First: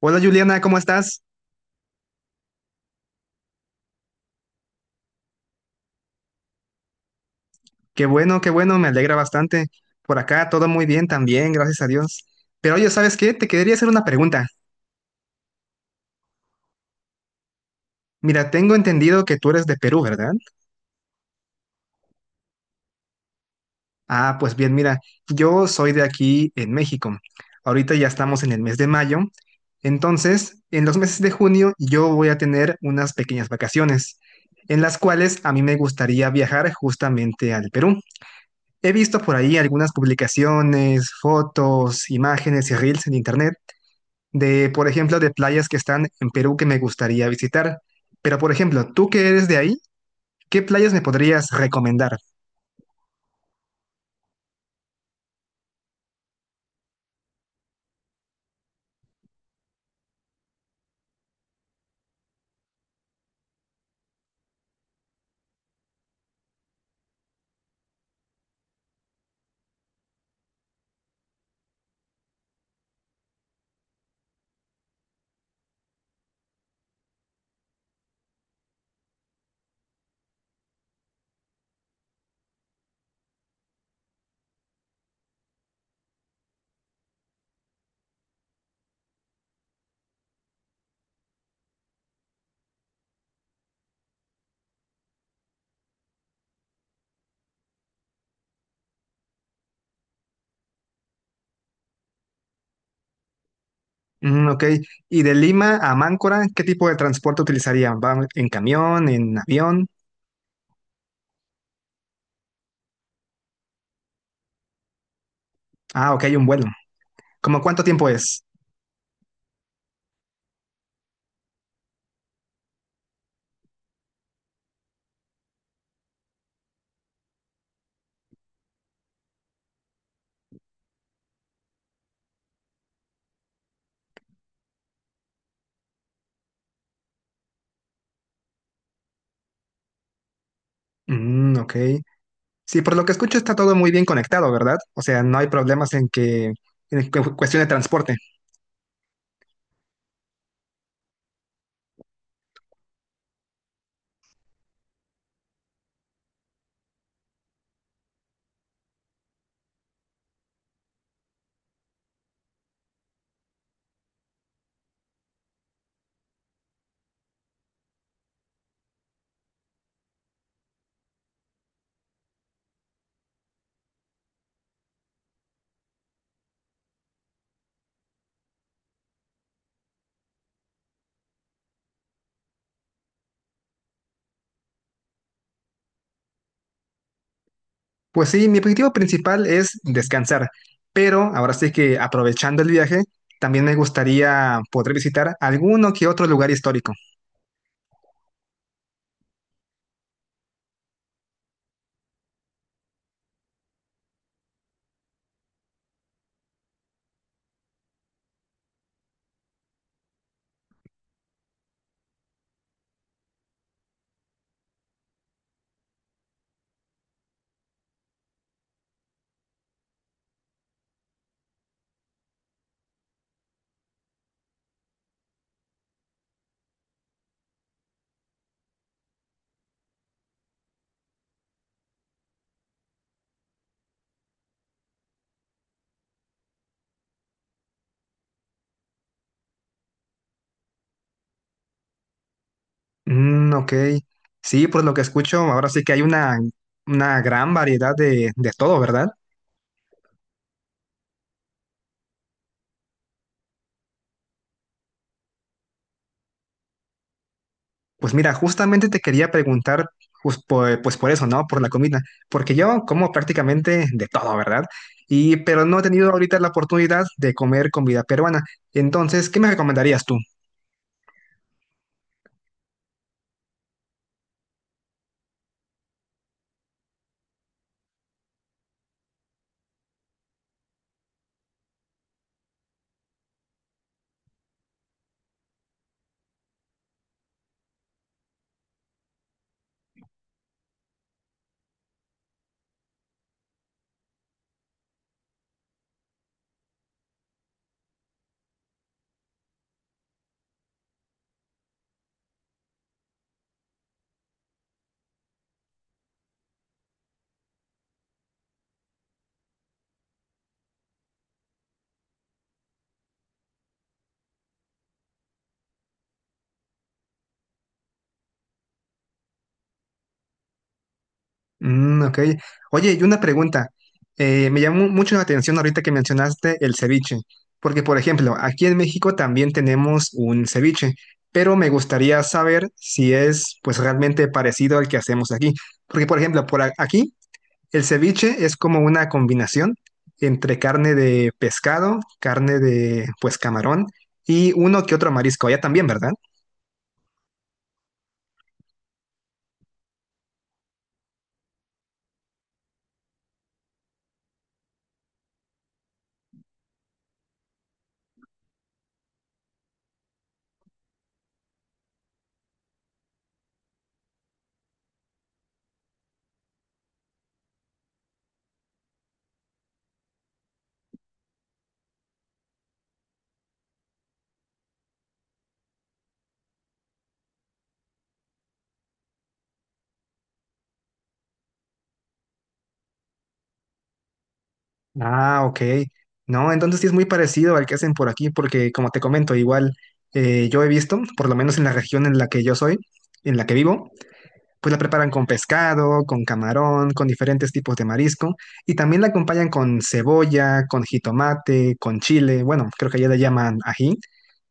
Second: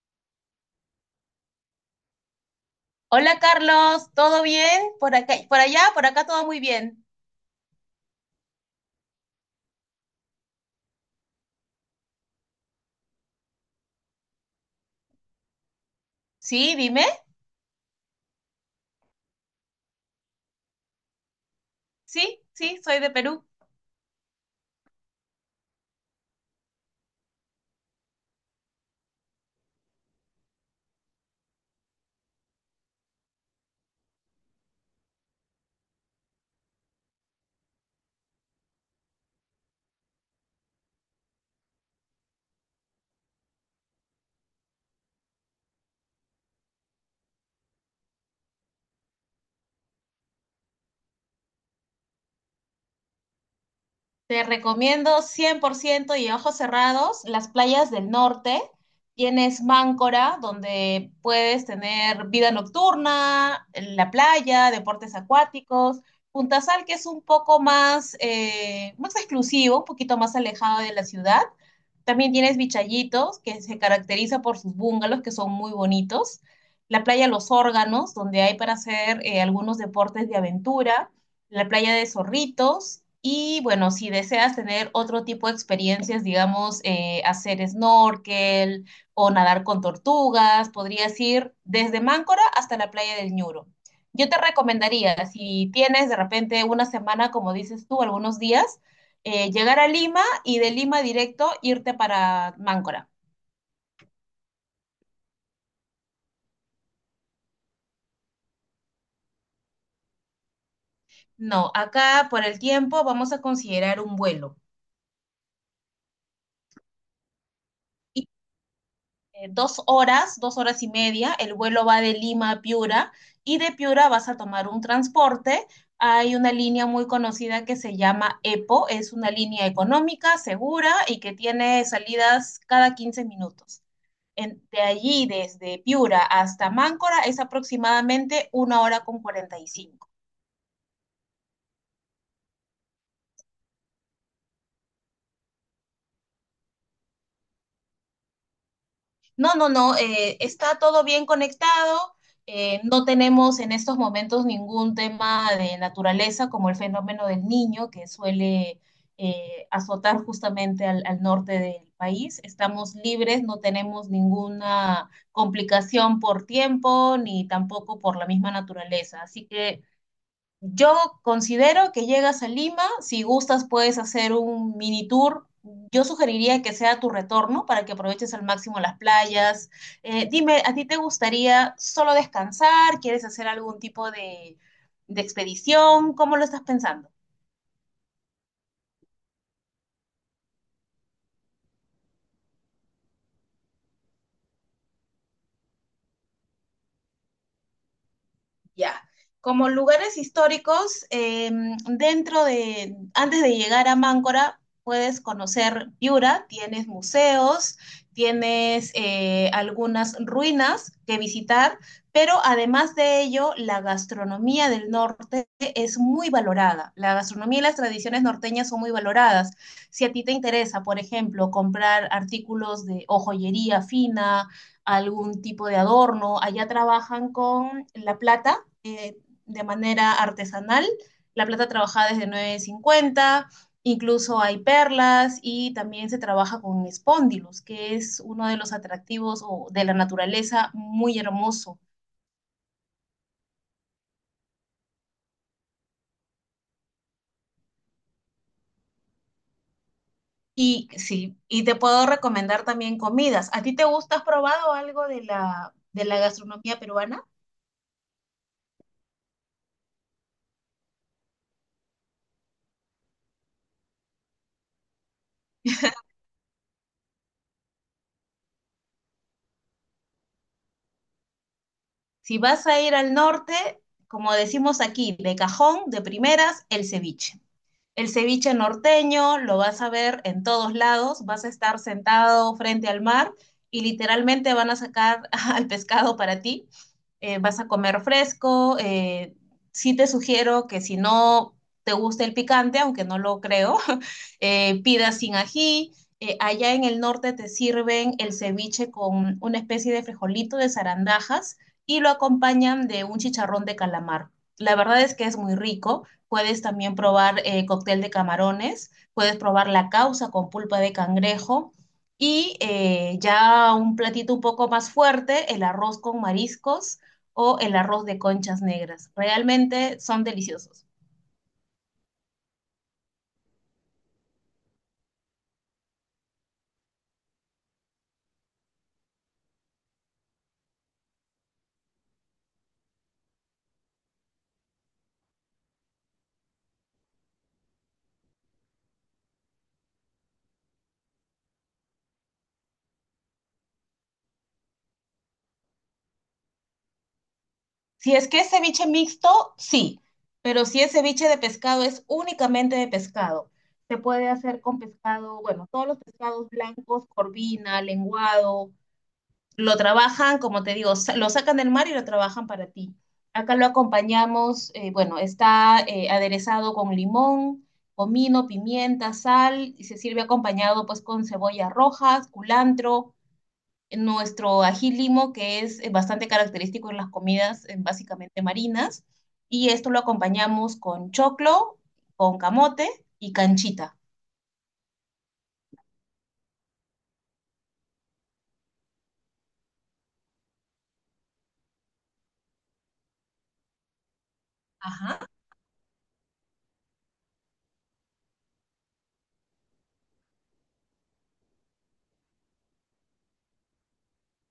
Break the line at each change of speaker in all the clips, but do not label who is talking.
Hola Juliana, ¿cómo estás?
Hola Carlos, ¿todo bien? ¿Por acá, por allá? Por acá todo muy bien.
Qué bueno, me alegra bastante. Por acá todo muy bien también, gracias a Dios. Pero oye, ¿sabes qué? Te quería hacer una pregunta.
Sí, dime.
Mira, tengo entendido que tú eres de Perú, ¿verdad?
Sí, sí, soy de Perú.
Ah, pues bien, mira, yo soy de aquí en México. Ahorita ya estamos en el mes de mayo. Entonces, en los meses de junio yo voy a tener unas pequeñas vacaciones, en las cuales a mí me gustaría viajar justamente al Perú. He visto por ahí algunas publicaciones, fotos, imágenes y reels en internet, de, por ejemplo, de playas que están en Perú que me gustaría visitar. Pero, por ejemplo, tú que eres de ahí, ¿qué playas me podrías recomendar?
Te recomiendo 100% y ojos cerrados las playas del norte. Tienes Máncora, donde puedes tener vida nocturna, la playa, deportes acuáticos. Punta Sal, que es un poco más exclusivo, un poquito más alejado de la ciudad. También tienes Vichayitos, que se caracteriza por sus bungalows, que son muy bonitos. La playa Los Órganos, donde hay para hacer algunos deportes de aventura. La playa de Zorritos. Y bueno, si deseas tener otro tipo de experiencias, digamos, hacer snorkel o nadar con tortugas, podrías ir desde Máncora hasta la playa del Ñuro. Yo te recomendaría, si tienes de repente una semana, como dices tú, algunos días, llegar a Lima y de Lima directo irte para Máncora.
Mm, ok. Y de Lima a Máncora, ¿qué tipo de transporte utilizaría, va en camión, en avión?
No, acá por el tiempo vamos a considerar un vuelo.
Ah, ok, un vuelo. ¿Cómo cuánto tiempo es?
Dos horas, dos horas y media. El vuelo va de Lima a Piura y de Piura vas a tomar un transporte. Hay una línea muy conocida que se llama EPO, es una línea económica, segura y que tiene salidas cada 15 minutos. De allí, desde Piura hasta Máncora, es aproximadamente 1 hora con 45.
Mm, ok. Sí, por lo que escucho está todo muy bien conectado, ¿verdad? O sea, no hay problemas en que, cuestión de transporte.
No, no, no, está todo bien conectado. No tenemos en estos momentos ningún tema de naturaleza como el fenómeno del niño que suele azotar justamente al norte del país. Estamos libres, no tenemos ninguna complicación por tiempo ni tampoco por la misma naturaleza. Así que yo considero que llegas a Lima, si gustas puedes hacer un mini tour. Yo sugeriría que sea tu retorno para que aproveches al máximo las playas. Dime, ¿a ti te gustaría solo descansar? ¿Quieres hacer algún tipo de expedición? ¿Cómo lo estás pensando?
Pues sí, mi objetivo principal es descansar, pero ahora sí que aprovechando el viaje, también me gustaría poder visitar alguno que otro lugar histórico.
Ya. Como lugares históricos, antes de llegar a Máncora, puedes conocer Piura, tienes museos, tienes algunas ruinas que visitar, pero además de ello, la gastronomía del norte es muy valorada. La gastronomía y las tradiciones norteñas son muy valoradas. Si a ti te interesa, por ejemplo, comprar artículos de o joyería fina, algún tipo de adorno, allá trabajan con la plata eh, de manera artesanal, la plata trabajada es de 950. Incluso hay perlas y también se trabaja con spondylus, que es uno de los atractivos o de la naturaleza muy hermoso.
Mm, ok. Sí, por lo que escucho, ahora sí que hay una gran variedad de todo, ¿verdad?
Y sí, y te puedo recomendar también comidas. ¿A ti te gusta? ¿Has probado algo de la gastronomía peruana?
Pues mira, justamente te quería preguntar, pues por, pues por eso, ¿no? Por la comida, porque yo como prácticamente de todo, ¿verdad? Y, pero no he tenido ahorita la oportunidad de comer comida peruana. Entonces, ¿qué me recomendarías tú?
Si vas a ir al norte, como decimos aquí, de cajón, de primeras, el ceviche. El ceviche norteño lo vas a ver en todos lados, vas a estar sentado frente al mar y literalmente van a sacar al pescado para ti. Vas a comer fresco. Sí te sugiero que si no te gusta el picante, aunque no lo creo, pidas sin ají. Allá en el norte te sirven el ceviche con una especie de frijolito de zarandajas y lo acompañan de un chicharrón de calamar. La verdad es que es muy rico. Puedes también probar cóctel de camarones, puedes probar la causa con pulpa de cangrejo y ya un platito un poco más fuerte, el arroz con mariscos o el arroz de conchas negras. Realmente son deliciosos.
Mm, ok. Oye, y una pregunta. Me llamó mucho la atención ahorita que mencionaste el ceviche, porque por ejemplo, aquí en México también tenemos un ceviche, pero me gustaría saber si es pues realmente parecido al que hacemos aquí, porque por ejemplo, aquí el ceviche es como una combinación entre carne de pescado, carne de pues camarón y uno que otro marisco, allá también, ¿verdad?
Si es que es ceviche mixto, sí, pero si es ceviche de pescado, es únicamente de pescado. Se puede hacer con pescado, bueno, todos los pescados blancos, corvina, lenguado, lo trabajan, como te digo, lo sacan del mar y lo trabajan para ti. Acá lo acompañamos, bueno, está aderezado con limón, comino, pimienta, sal, y se sirve acompañado pues con cebollas rojas, culantro, nuestro ají limo, que es bastante característico en las comidas básicamente marinas, y esto lo acompañamos con choclo, con camote y canchita.
Ah, ok. No, entonces sí es muy parecido al que hacen por aquí, porque como te comento, igual yo he visto, por lo menos en la región en la que yo soy, en la que vivo, pues la preparan
Ajá.
con pescado, con camarón, con diferentes tipos de marisco, y también la acompañan con cebolla, con jitomate, con chile, bueno, creo que allá le llaman ají,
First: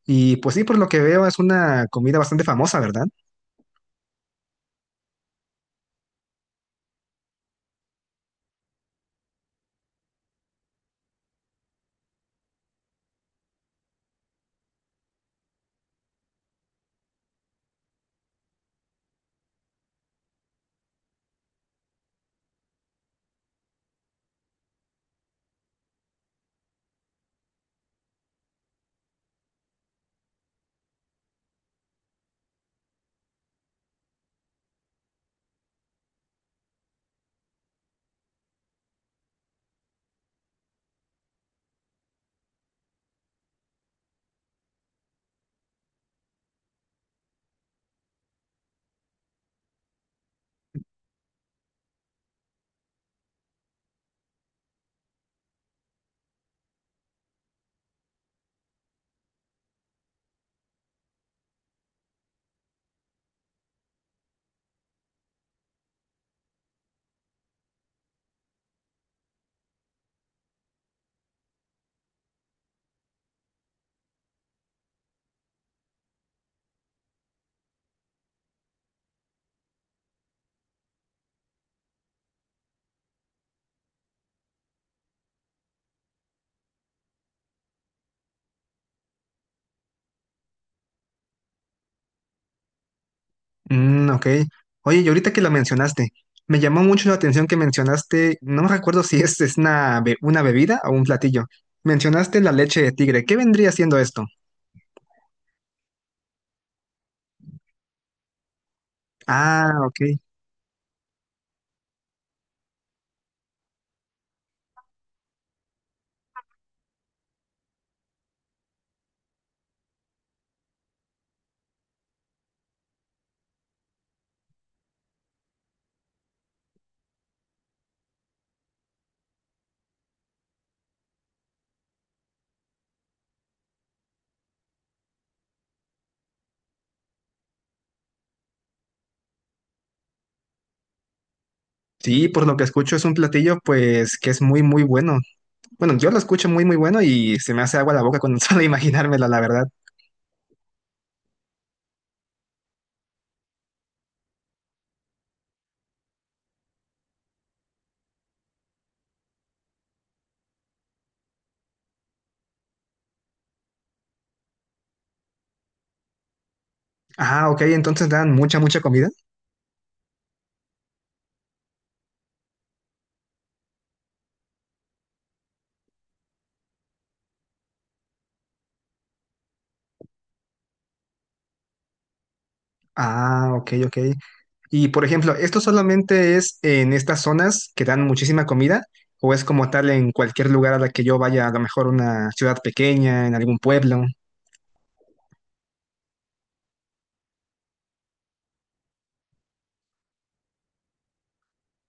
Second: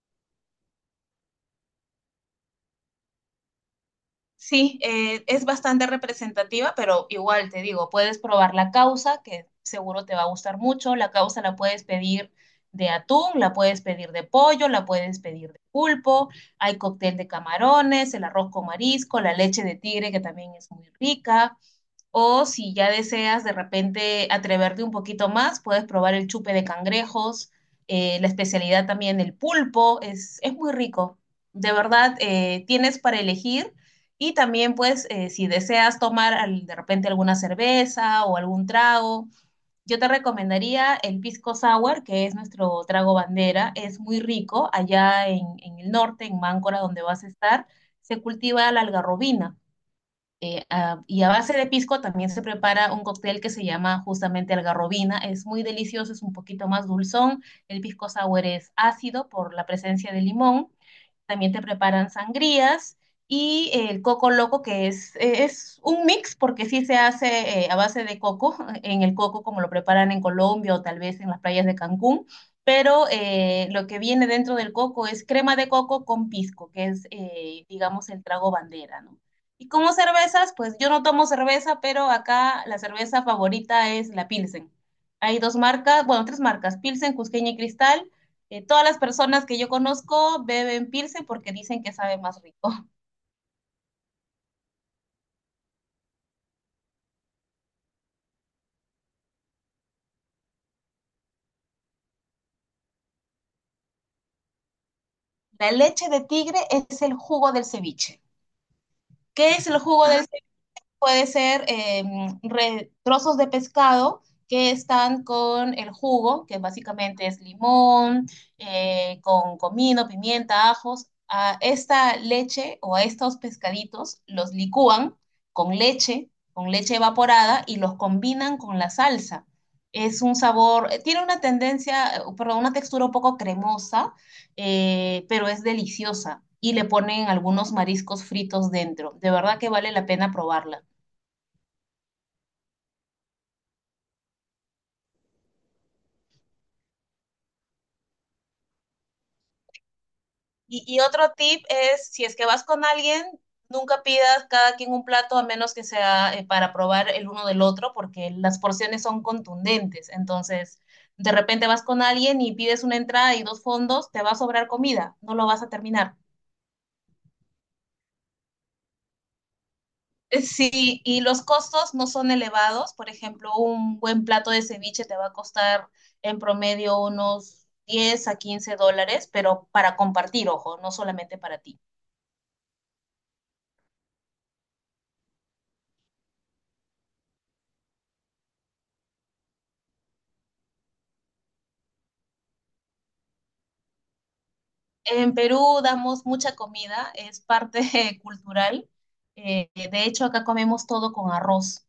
y pues sí, por lo que veo es una comida bastante famosa, ¿verdad?
Sí, es bastante representativa, pero igual te digo, puedes probar la causa, que seguro te va a gustar mucho. La causa la puedes pedir de atún, la puedes pedir de pollo, la puedes pedir de pulpo. Hay cóctel de camarones, el arroz con marisco, la leche de tigre, que también es muy rica. O si ya deseas de repente atreverte un poquito más, puedes probar el chupe de cangrejos, la especialidad también el pulpo, es muy rico. De verdad, tienes para elegir y también pues si deseas tomar de repente alguna cerveza o algún trago, yo te recomendaría el pisco sour, que es nuestro trago bandera, es muy rico allá en el norte, en Máncora, donde vas a estar, se cultiva la algarrobina. Ah, y a base de pisco también se prepara un cóctel que se llama justamente algarrobina. Es muy delicioso, es un poquito más dulzón. El pisco sour es ácido por la presencia de limón. También te preparan sangrías y el coco loco, que es un mix, porque sí se hace a base de coco, en el coco como lo preparan en Colombia o tal vez en las playas de Cancún, pero lo que viene dentro del coco es crema de coco con pisco, que es, digamos, el trago bandera, ¿no? Y como cervezas, pues yo no tomo cerveza, pero acá la cerveza favorita es la Pilsen. Hay dos marcas, bueno, tres marcas, Pilsen, Cusqueña y Cristal. Todas las personas que yo conozco beben Pilsen porque dicen que sabe más rico.
Mm, ok. Oye, y ahorita que la mencionaste, me llamó mucho la atención que mencionaste, no me recuerdo si es, es una, una bebida o un platillo. Mencionaste la leche de tigre. ¿Qué vendría siendo esto?
La leche de tigre es el jugo del ceviche. ¿Qué es
Ah,
el
ok.
jugo del puede ser trozos de pescado que están con el jugo, que básicamente es limón, con comino, pimienta, ajos. A esta leche o a estos pescaditos los licúan con leche evaporada y los combinan con la salsa. Es un sabor, tiene una tendencia, perdón, una textura un poco cremosa, pero es deliciosa. Y le ponen algunos mariscos fritos dentro. De verdad que vale la pena probarla.
Sí, por lo que escucho es un platillo pues que es muy, muy bueno. Bueno, yo lo escucho muy, muy bueno y se me hace agua la boca con solo imaginármela, la verdad.
Y otro tip es, si es que vas con alguien, nunca pidas cada quien un plato a menos que sea para probar el uno del otro, porque las porciones son contundentes. Entonces, de repente vas con alguien y pides una entrada y dos fondos, te va a sobrar comida, no lo vas a terminar.
Ah, ok, entonces dan mucha, mucha comida.
Sí, y los costos no son elevados. Por ejemplo, un buen plato de ceviche te va a costar en promedio unos 10 a 15 dólares, pero para compartir, ojo, no solamente para ti.
Ah, ok, ok. Y por ejemplo, ¿esto solamente es en estas zonas que dan muchísima comida o es como tal en cualquier lugar a la que yo vaya, a lo mejor una ciudad pequeña, en algún pueblo?
En Perú damos mucha comida, es parte cultural. De hecho, acá comemos todo con arroz.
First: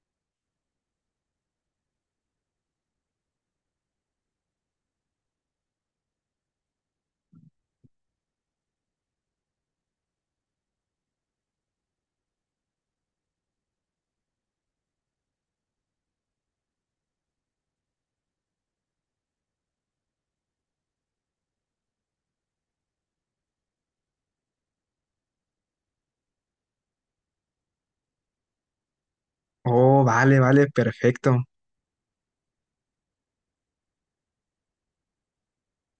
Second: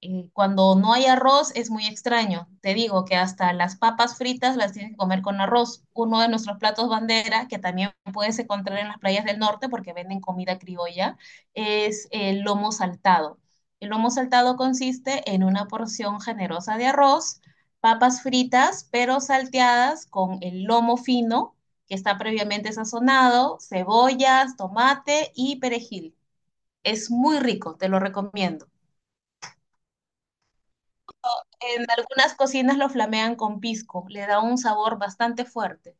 Cuando no hay arroz es muy extraño. Te digo que hasta las papas fritas las tienes que comer con arroz. Uno de nuestros platos bandera, que también puedes encontrar en las playas del norte porque venden comida criolla, es el lomo saltado. El lomo saltado consiste en una porción generosa de arroz, papas fritas, pero salteadas con el lomo fino, que está previamente sazonado, cebollas, tomate y perejil. Es muy rico, te lo recomiendo.
Oh, vale, vale, perfecto.
En algunas cocinas lo flamean con pisco, le da un sabor bastante fuerte.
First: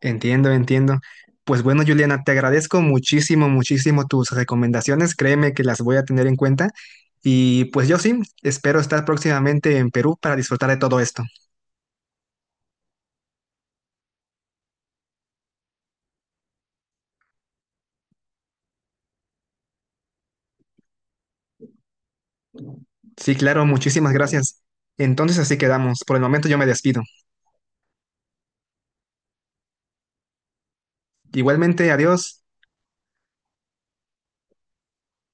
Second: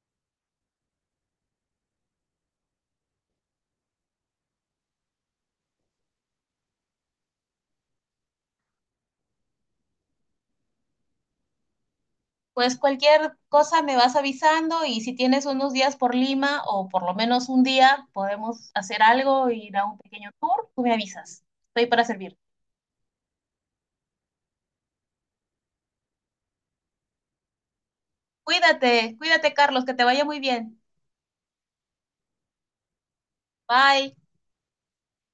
Entiendo, entiendo. Pues bueno, Juliana, te agradezco muchísimo, muchísimo tus recomendaciones. Créeme que las voy a tener en cuenta. Y pues yo sí, espero estar próximamente en Perú para disfrutar de todo esto.
Pues cualquier cosa me vas avisando y si tienes unos días por Lima o por lo menos un día, podemos hacer algo, ir a un pequeño tour, tú me avisas. Estoy para servir.
Sí, claro, muchísimas gracias. Entonces así quedamos. Por el momento yo me despido.
Cuídate, cuídate Carlos, que te vaya muy bien.
Igualmente, adiós.
Bye.